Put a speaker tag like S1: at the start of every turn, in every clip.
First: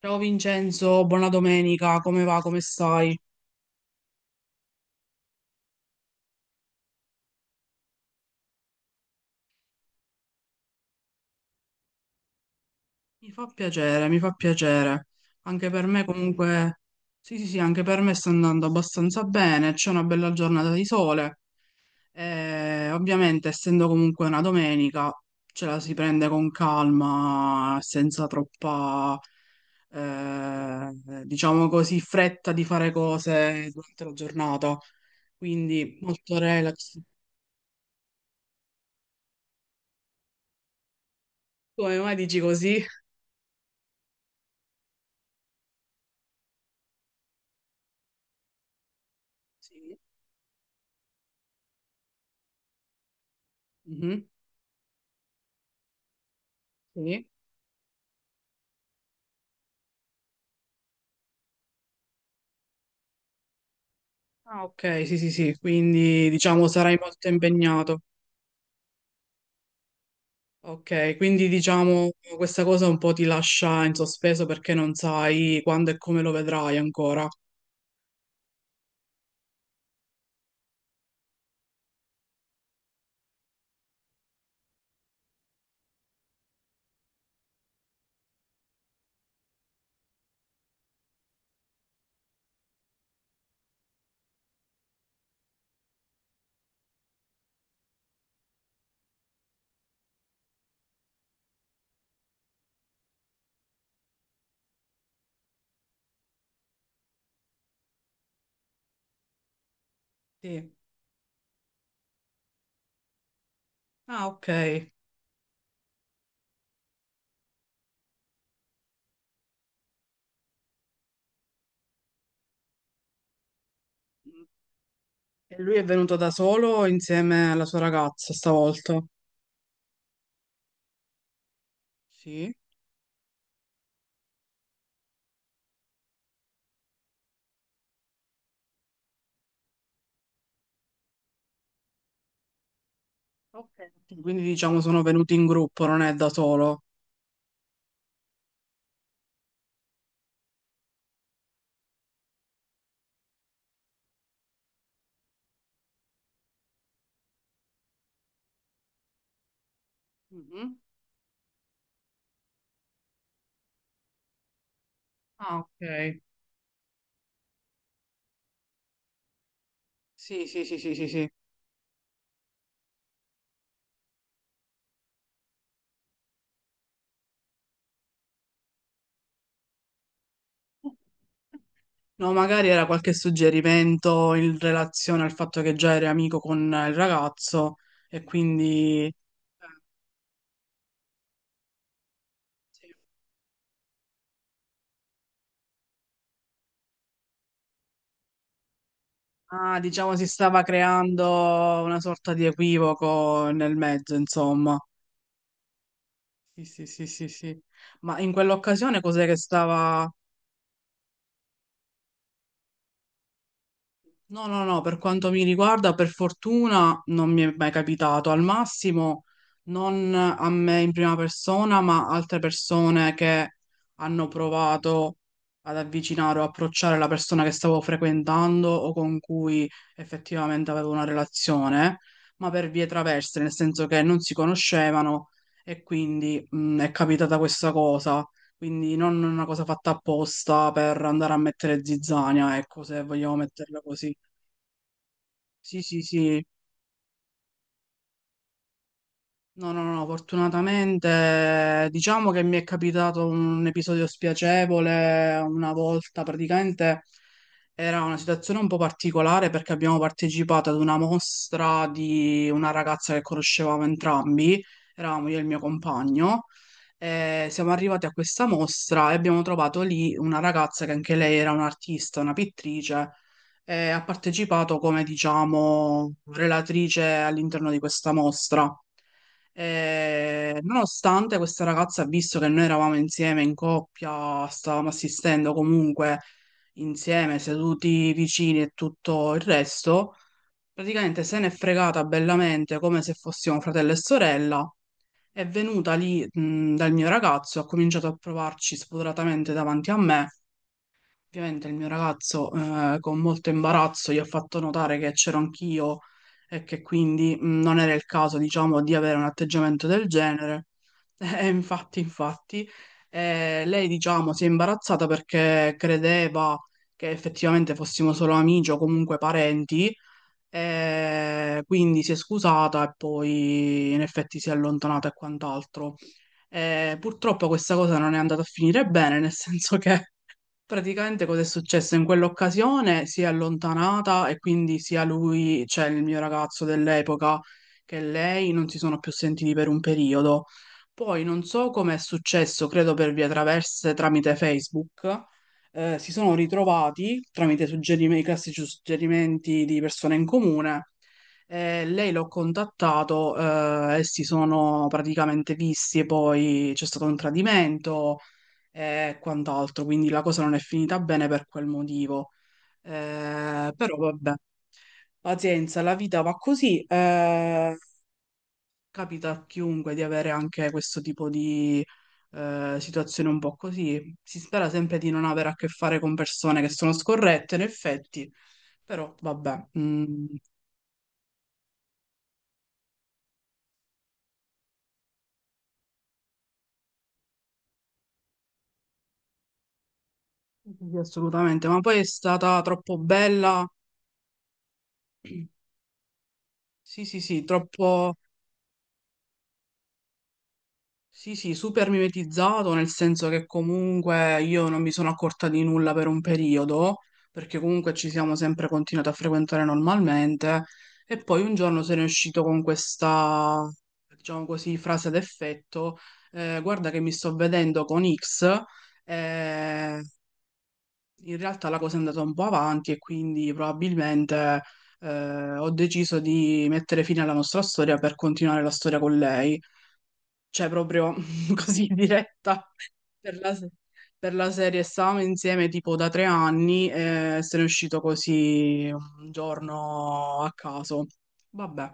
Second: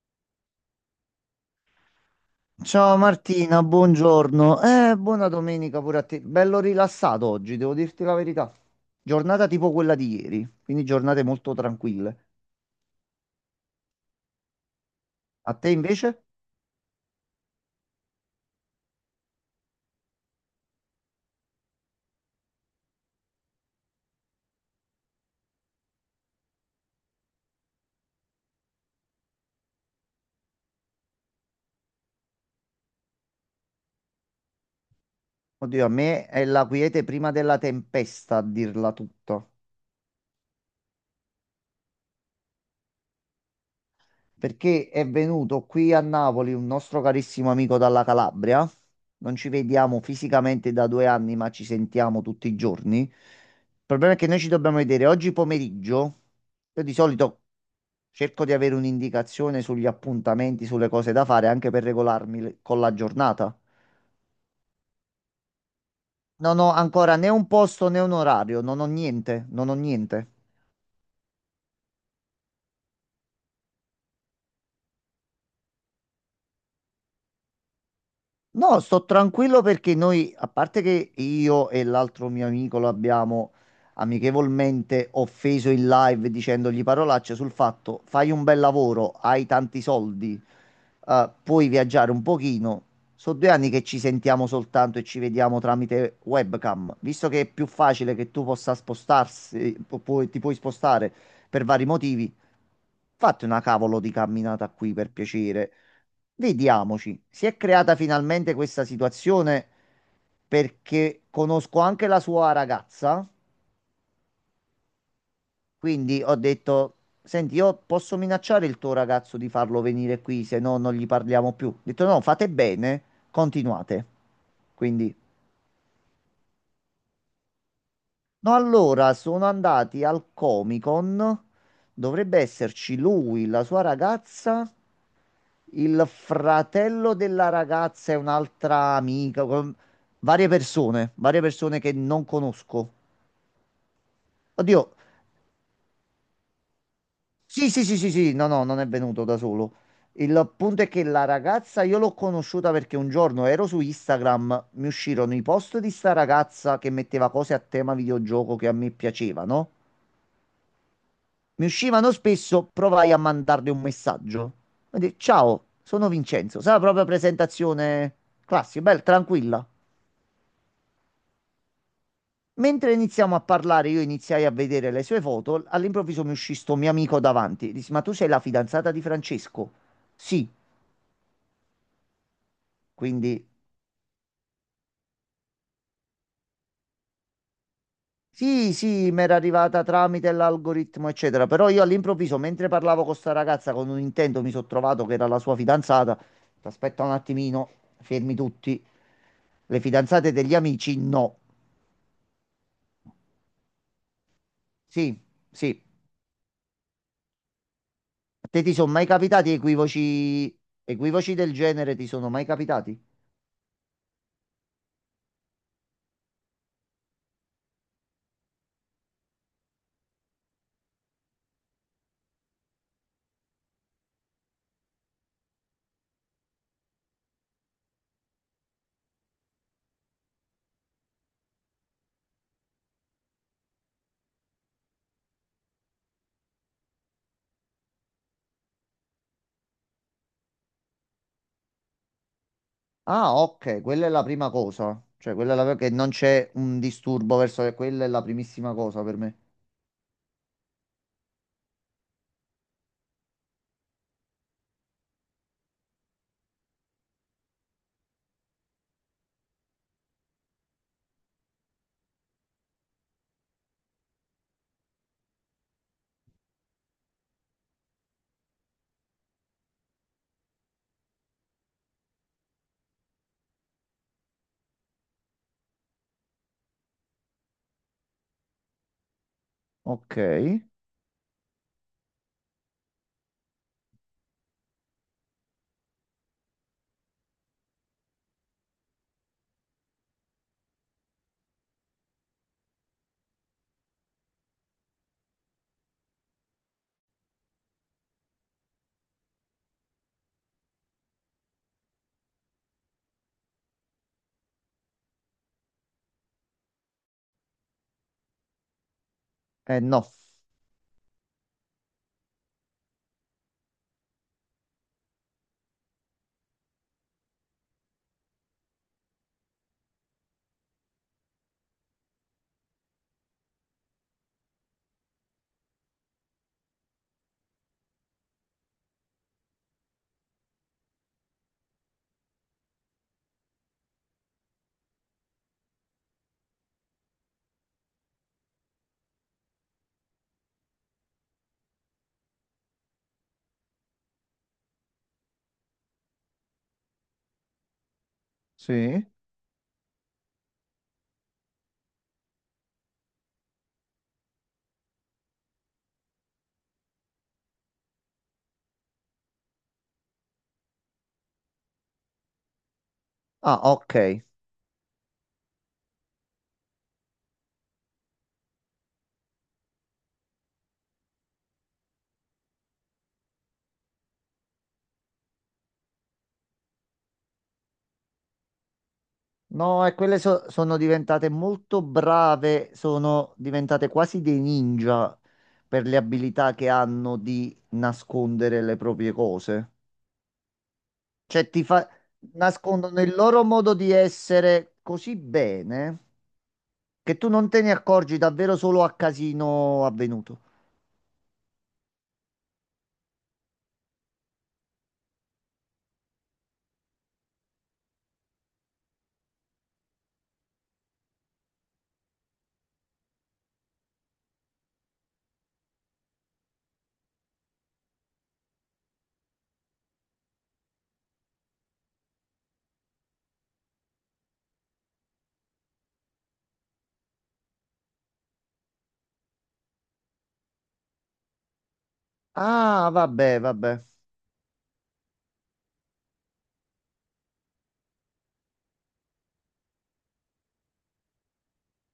S1: Ciao Vincenzo, buona domenica, come va, come
S2: Ciao
S1: stai?
S2: Martina, buongiorno. Buona domenica pure a te. Bello rilassato oggi, devo dirti la verità. Giornata tipo quella di ieri, quindi giornate molto tranquille.
S1: Mi fa piacere, mi fa piacere.
S2: A
S1: Anche
S2: te
S1: per me
S2: invece?
S1: comunque, sì sì sì, anche per me sta andando abbastanza bene, c'è una bella giornata di sole. E ovviamente, essendo comunque una domenica, ce la si prende con calma, senza troppa, eh, diciamo così, fretta di fare cose durante la giornata.
S2: Oddio, a
S1: Quindi
S2: me
S1: molto
S2: è la
S1: relax.
S2: quiete prima della tempesta, a dirla tutta.
S1: Come mai dici così?
S2: Perché è venuto qui a Napoli un nostro carissimo amico dalla Calabria. Non ci
S1: Sì.
S2: vediamo fisicamente da 2 anni, ma ci sentiamo tutti i giorni. Il problema è
S1: Mhm.
S2: che noi ci dobbiamo vedere oggi pomeriggio. Io di
S1: Sì.
S2: solito cerco di avere un'indicazione sugli appuntamenti, sulle cose da fare, anche per regolarmi con la giornata.
S1: Ah, ok, sì, sì, sì, quindi
S2: Non
S1: diciamo
S2: ho
S1: sarai
S2: ancora
S1: molto
S2: né un posto né
S1: impegnato.
S2: un orario, non ho niente, non ho niente.
S1: Ok, quindi diciamo questa cosa un po' ti lascia in sospeso perché non sai quando e come lo vedrai ancora.
S2: No, sto tranquillo perché noi, a parte che io e l'altro mio amico lo abbiamo amichevolmente offeso in live dicendogli parolacce sul fatto, fai un bel lavoro, hai tanti soldi, puoi viaggiare un pochino. Sono 2 anni che ci sentiamo soltanto e ci vediamo tramite webcam. Visto che è più facile che tu possa spostarsi, ti puoi spostare per vari motivi, fatti una cavolo di camminata qui per piacere. Vediamoci, si è creata finalmente questa situazione
S1: Sì.
S2: perché conosco anche la sua ragazza,
S1: Ah, ok. E
S2: quindi ho detto, senti, io posso minacciare il tuo ragazzo di farlo venire qui, se no non gli parliamo più. Ho detto no, fate bene, continuate. Quindi,
S1: lui è venuto da solo insieme alla sua ragazza
S2: no,
S1: stavolta?
S2: allora sono andati al Comic Con, dovrebbe
S1: Sì.
S2: esserci lui, la sua ragazza, il fratello della ragazza e un'altra amica, varie persone che non conosco.
S1: Ok. Quindi diciamo
S2: Oddio,
S1: sono venuti in gruppo, non è da solo.
S2: sì, sì, sì, sì, sì, no, no, non è venuto da solo. Il punto è che la ragazza io l'ho conosciuta perché un giorno ero su Instagram, mi uscirono i post di sta ragazza che metteva cose a tema videogioco che a me piacevano.
S1: Mhm.
S2: Mi uscivano spesso, provai a mandarle un messaggio. Mi disse:
S1: Ah,
S2: "Ciao, sono
S1: ok.
S2: Vincenzo". Sai, la propria presentazione classica, bella, tranquilla.
S1: Sì, sì, sì, sì, sì, sì.
S2: Mentre iniziamo a parlare, io iniziai a vedere le sue foto. All'improvviso mi uscì sto mio amico davanti. Dissi: "Ma tu sei la fidanzata di Francesco?" Sì,
S1: No, magari era qualche
S2: quindi
S1: suggerimento in relazione al fatto che già eri amico con il ragazzo e
S2: sì,
S1: quindi,
S2: sì, mi era arrivata tramite l'algoritmo, eccetera. Però io all'improvviso, mentre
S1: sì.
S2: parlavo con sta ragazza con un intento, mi sono trovato che era la sua fidanzata. Aspetta un attimino, fermi tutti.
S1: Ah,
S2: Le
S1: diciamo, si
S2: fidanzate degli
S1: stava
S2: amici? No.
S1: creando una sorta di equivoco nel mezzo, insomma.
S2: Sì, sì.
S1: Sì, sì, sì, sì, sì. Ma in
S2: A te ti sono
S1: quell'occasione
S2: mai
S1: cos'è che
S2: capitati
S1: stava.
S2: equivoci, equivoci del genere? Ti sono mai capitati?
S1: No, no, no, per quanto mi riguarda, per fortuna non mi è mai capitato. Al massimo, non a me in prima persona, ma altre persone che hanno provato ad avvicinare o approcciare la persona che stavo frequentando o con cui effettivamente avevo una relazione, ma per vie traverse, nel senso che non si conoscevano e quindi è capitata questa cosa. Quindi non una cosa fatta apposta per andare a mettere zizzania, ecco, se
S2: Ah,
S1: vogliamo metterla
S2: ok, quella è
S1: così.
S2: la prima cosa. Cioè, quella è la...
S1: Sì,
S2: che
S1: sì,
S2: non
S1: sì.
S2: c'è un disturbo verso... Quella è la primissima cosa per me.
S1: No, no, no, fortunatamente diciamo che mi è capitato un episodio spiacevole una volta, praticamente era una situazione un po' particolare perché abbiamo partecipato ad una mostra di una ragazza che conoscevamo entrambi, eravamo io e il mio compagno, e siamo arrivati a questa mostra e abbiamo trovato lì una ragazza che anche lei era un'artista, una pittrice, e ha partecipato come, diciamo, relatrice all'interno di questa mostra.
S2: Ok.
S1: E nonostante questa ragazza ha visto che noi eravamo insieme in coppia, stavamo assistendo comunque insieme, seduti vicini e tutto il resto, praticamente se n'è fregata bellamente come se fossimo fratello e sorella. È venuta lì, dal mio ragazzo, ha cominciato a provarci spudoratamente davanti a me. Ovviamente il mio ragazzo, con molto imbarazzo, gli ha fatto notare che c'ero anch'io e che quindi non era il caso, diciamo, di avere un atteggiamento del
S2: No.
S1: genere. E infatti, lei, diciamo, si è imbarazzata perché credeva che effettivamente fossimo solo amici o comunque parenti, e quindi si è scusata e poi in effetti si è allontanata e quant'altro. Purtroppo questa cosa non è andata a finire bene, nel senso che praticamente cosa è successo? In quell'occasione si è allontanata e quindi sia lui, cioè il mio ragazzo dell'epoca, che lei non si sono più sentiti per un periodo. Poi non so come è successo, credo per vie traverse tramite Facebook, si sono ritrovati tramite i classici
S2: Sì.
S1: suggerimenti di persone in comune. Lei l'ho contattato e si sono praticamente visti e poi c'è stato un tradimento e quant'altro, quindi la cosa non è finita bene per quel motivo.
S2: Ah,
S1: Però
S2: ok.
S1: vabbè, pazienza, la vita va così. Capita a chiunque di avere anche questo tipo di situazione un po' così. Si spera sempre di non avere a che fare con persone che sono scorrette, in effetti, però vabbè,
S2: No, e
S1: mm,
S2: quelle sono diventate molto brave, sono diventate quasi dei ninja per le abilità che hanno di nascondere le proprie cose.
S1: sì, sì, sì,
S2: Cioè, ti
S1: assolutamente. Ma
S2: fa...
S1: poi è stata troppo
S2: nascondono il loro
S1: bella.
S2: modo di essere così bene
S1: Sì,
S2: che
S1: sì,
S2: tu
S1: sì,
S2: non te ne
S1: troppo.
S2: accorgi davvero solo a casino avvenuto.
S1: Sì, sì, super mimetizzato, nel senso che comunque io non mi sono accorta di nulla per un periodo, perché comunque ci siamo sempre continuati a frequentare normalmente, e poi un giorno se ne è uscito con questa, diciamo così, frase d'effetto, guarda che mi sto vedendo con X, eh, in realtà la cosa è andata un po' avanti e quindi probabilmente ho deciso di mettere fine alla nostra storia per continuare la storia con lei, cioè proprio così diretta
S2: Ah,
S1: per
S2: vabbè,
S1: la, se-
S2: vabbè.
S1: per la serie. Stavamo insieme tipo da 3 anni e se ne è uscito così un giorno a caso. Vabbè,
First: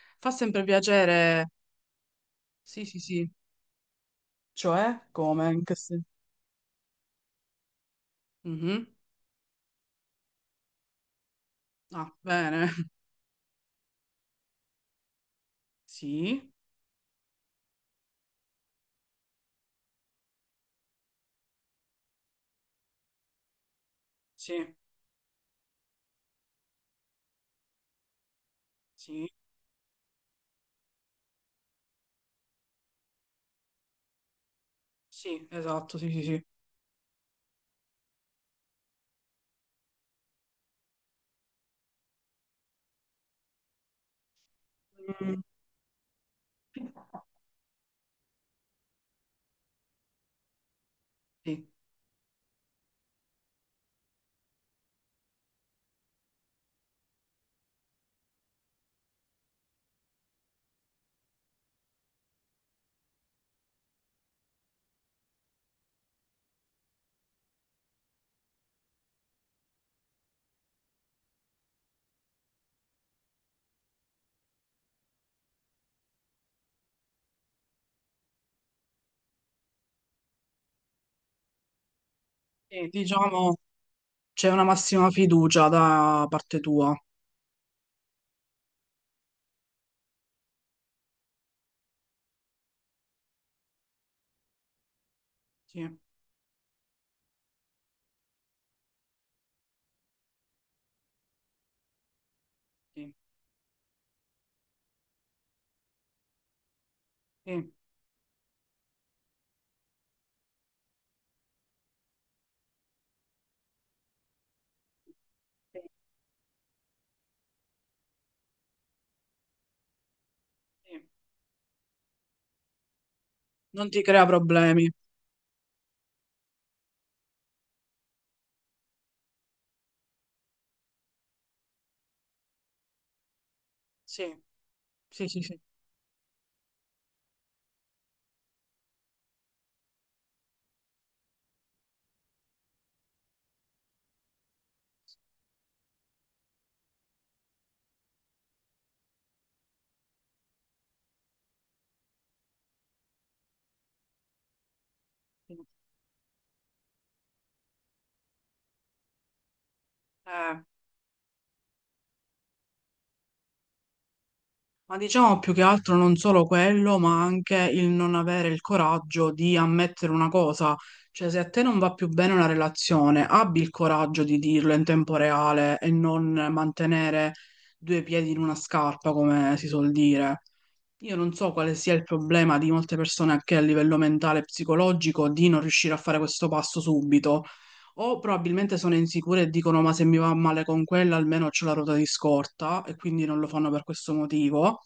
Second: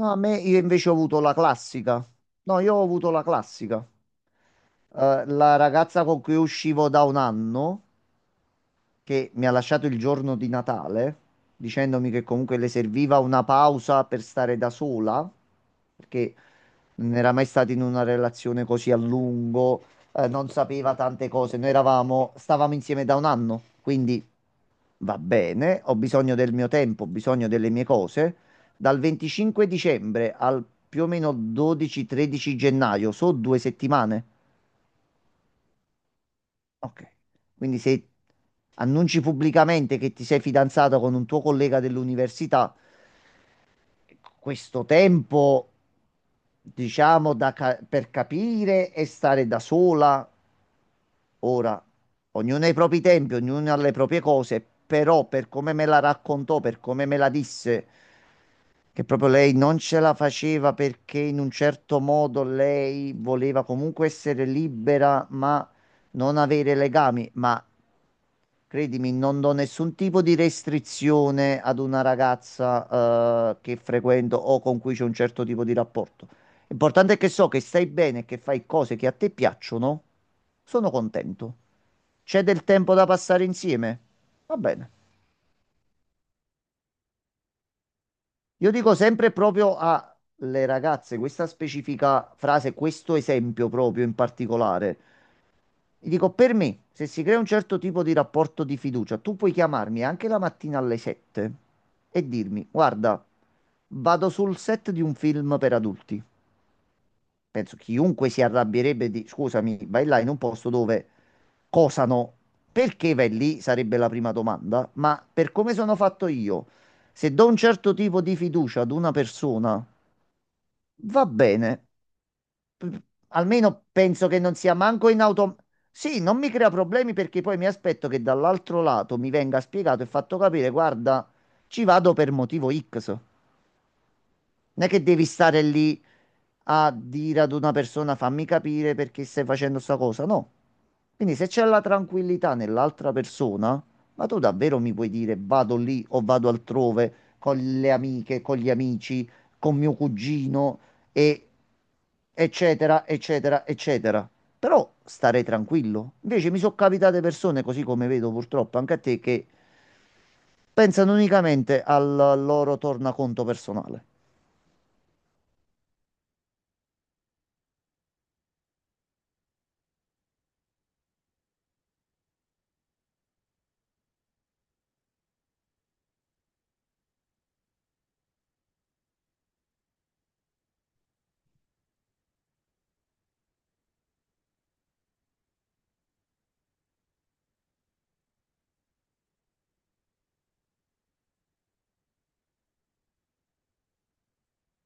S2: No, a
S1: fa
S2: me, io
S1: sempre
S2: invece ho avuto la
S1: piacere.
S2: classica. No, io ho
S1: Sì, sì,
S2: avuto la
S1: sì.
S2: classica.
S1: Cioè, come?
S2: La
S1: In che sen-.
S2: ragazza con cui uscivo da un anno,
S1: Mhm.
S2: che mi ha lasciato il giorno di Natale, dicendomi
S1: Ah,
S2: che comunque le
S1: bene.
S2: serviva una pausa per stare da sola, perché
S1: Sì,
S2: non era mai stata in una relazione così a lungo, non sapeva tante cose. Noi eravamo, stavamo insieme da un anno, quindi
S1: sì,
S2: va bene, ho bisogno del mio tempo, ho bisogno delle mie cose. Dal
S1: sì,
S2: 25 dicembre al più o meno 12-13 gennaio, so 2 settimane.
S1: sì, esatto, sì, sì, sì.
S2: Ok. Quindi se annunci pubblicamente che ti sei fidanzato con un tuo collega dell'università, questo
S1: Mm,
S2: tempo, diciamo, da per capire e stare da sola,
S1: sì.
S2: ora, ognuno ha i propri tempi, ognuno ha le proprie cose, però per come me la raccontò, per come me la disse, che proprio lei non ce la faceva perché in un certo modo lei voleva comunque essere libera, ma non avere legami, ma credimi, non do nessun tipo di restrizione ad una ragazza, che frequento o con cui c'è un certo tipo di rapporto. L'importante è che so che stai bene, che fai cose che a te piacciono. Sono contento. C'è del
S1: Sì,
S2: tempo da passare
S1: diciamo
S2: insieme?
S1: c'è
S2: Va
S1: una
S2: bene.
S1: massima fiducia da parte tua.
S2: Io dico sempre proprio alle ragazze questa specifica frase, questo esempio proprio in particolare.
S1: Sì,
S2: Gli dico, per me, se si crea un certo tipo di rapporto di fiducia, tu puoi chiamarmi anche la mattina alle 7 e dirmi:
S1: sì,
S2: "Guarda, vado sul set di un film per adulti".
S1: sì,
S2: Penso chiunque si arrabbierebbe di, scusami, vai là in un posto dove cosano. Perché vai lì? Sarebbe la prima domanda. Ma per come
S1: sì,
S2: sono fatto io, se do un certo tipo di fiducia ad una persona,
S1: sì.
S2: va bene, p- almeno
S1: Non ti crea
S2: penso che non sia
S1: problemi.
S2: manco in auto. Sì, non mi crea problemi perché poi mi aspetto che dall'altro lato mi venga spiegato e fatto capire: guarda, ci vado per motivo X.
S1: Sì,
S2: Non è che devi
S1: sì, sì, sì.
S2: stare lì a dire ad una persona fammi capire perché stai facendo sta cosa, no. Quindi se c'è la tranquillità nell'altra persona, ma tu davvero mi puoi dire vado lì o vado altrove con le amiche, con gli amici, con mio cugino e eccetera, eccetera, eccetera. Però stare tranquillo. Invece mi sono capitate persone, così come vedo purtroppo anche a te, che
S1: Eh,
S2: pensano unicamente al loro tornaconto personale.
S1: ma diciamo più che altro non solo quello, ma anche il non avere il coraggio di ammettere una cosa. Cioè, se a te non va più bene una relazione, abbi il coraggio di dirlo in tempo reale e non mantenere due piedi in una scarpa, come si suol dire. Io non so quale sia il problema di molte persone anche a livello mentale e psicologico di non riuscire a fare questo passo subito, o probabilmente sono insicure e dicono ma se mi va male con quella almeno ho la ruota di scorta e quindi non lo fanno per questo motivo,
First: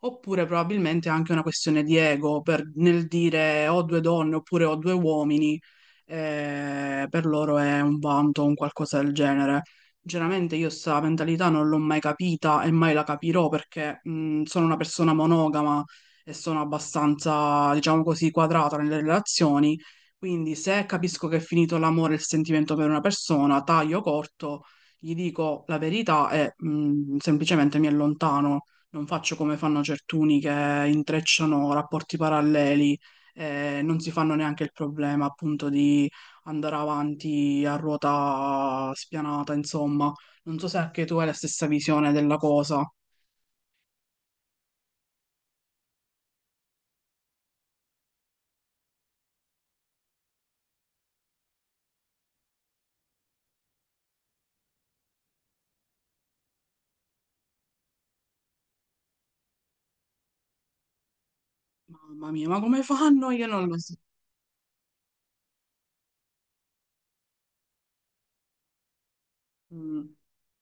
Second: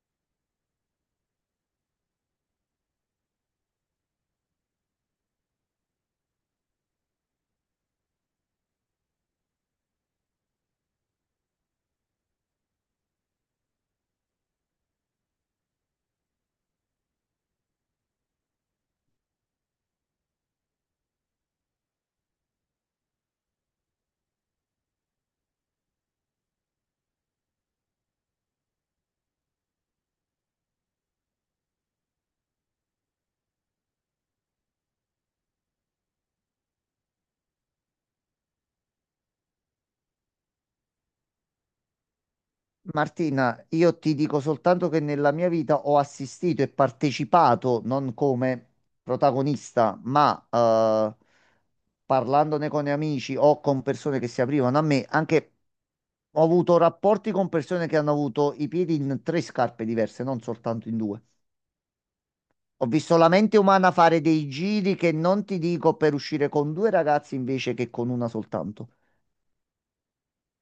S1: oppure probabilmente è anche una questione di ego nel dire ho due donne oppure ho due uomini, per loro è un vanto o un qualcosa del genere. Sinceramente io sta mentalità non l'ho mai capita e mai la capirò perché sono una persona monogama e sono abbastanza, diciamo così, quadrata nelle relazioni. Quindi se capisco che è finito l'amore e il sentimento per una persona, taglio corto, gli dico la verità e semplicemente mi allontano. Non faccio come fanno certuni che intrecciano rapporti paralleli e non si fanno neanche il problema appunto di andare avanti a ruota spianata, insomma. Non so se anche tu hai la stessa visione della cosa.
S2: Martina, io ti dico soltanto che nella mia vita ho assistito e partecipato, non come protagonista, ma parlandone con amici o con persone che si aprivano a me, anche ho avuto rapporti con persone che hanno avuto i piedi in tre scarpe diverse, non soltanto in due.
S1: Mamma mia, ma come
S2: Ho visto la
S1: fanno? Io
S2: mente
S1: non lo
S2: umana
S1: so.
S2: fare dei giri che non ti dico per uscire con due ragazzi invece che con una soltanto.
S1: Mm,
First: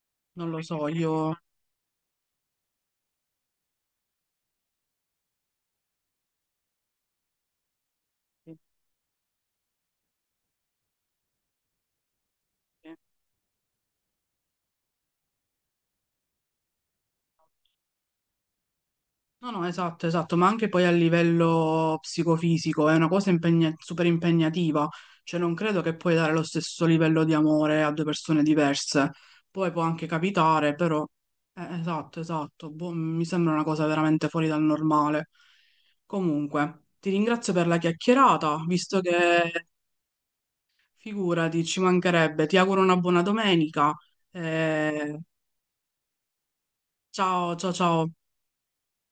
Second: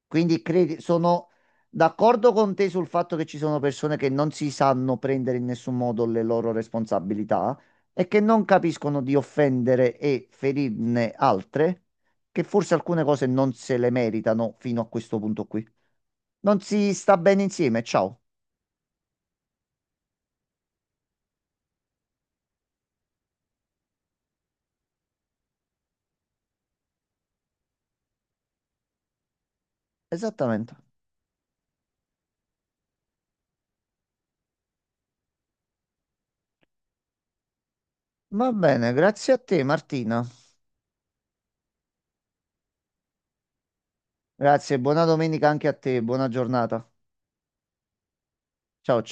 S2: Quindi
S1: non lo
S2: credi,
S1: so,
S2: sono
S1: io...
S2: d'accordo con te sul fatto che ci sono persone che non si sanno prendere in nessun modo le loro responsabilità e che non capiscono di offendere e ferirne altre, che forse alcune cose non se le meritano fino a questo punto qui. Non si sta bene insieme, ciao.
S1: No, no, esatto, esatto, ma anche poi a livello psicofisico è una cosa super impegnativa, cioè non credo che puoi dare lo stesso livello di amore a due persone diverse, poi può anche capitare,
S2: Esattamente.
S1: però esatto, esatto, boh, mi sembra una cosa veramente fuori dal normale. Comunque, ti ringrazio per la
S2: Va
S1: chiacchierata,
S2: bene,
S1: visto
S2: grazie a
S1: che
S2: te Martina.
S1: figurati, ci mancherebbe, ti auguro una buona domenica,
S2: Grazie, buona
S1: eh,
S2: domenica anche a te, buona giornata.
S1: ciao, ciao, ciao.
S2: Ciao.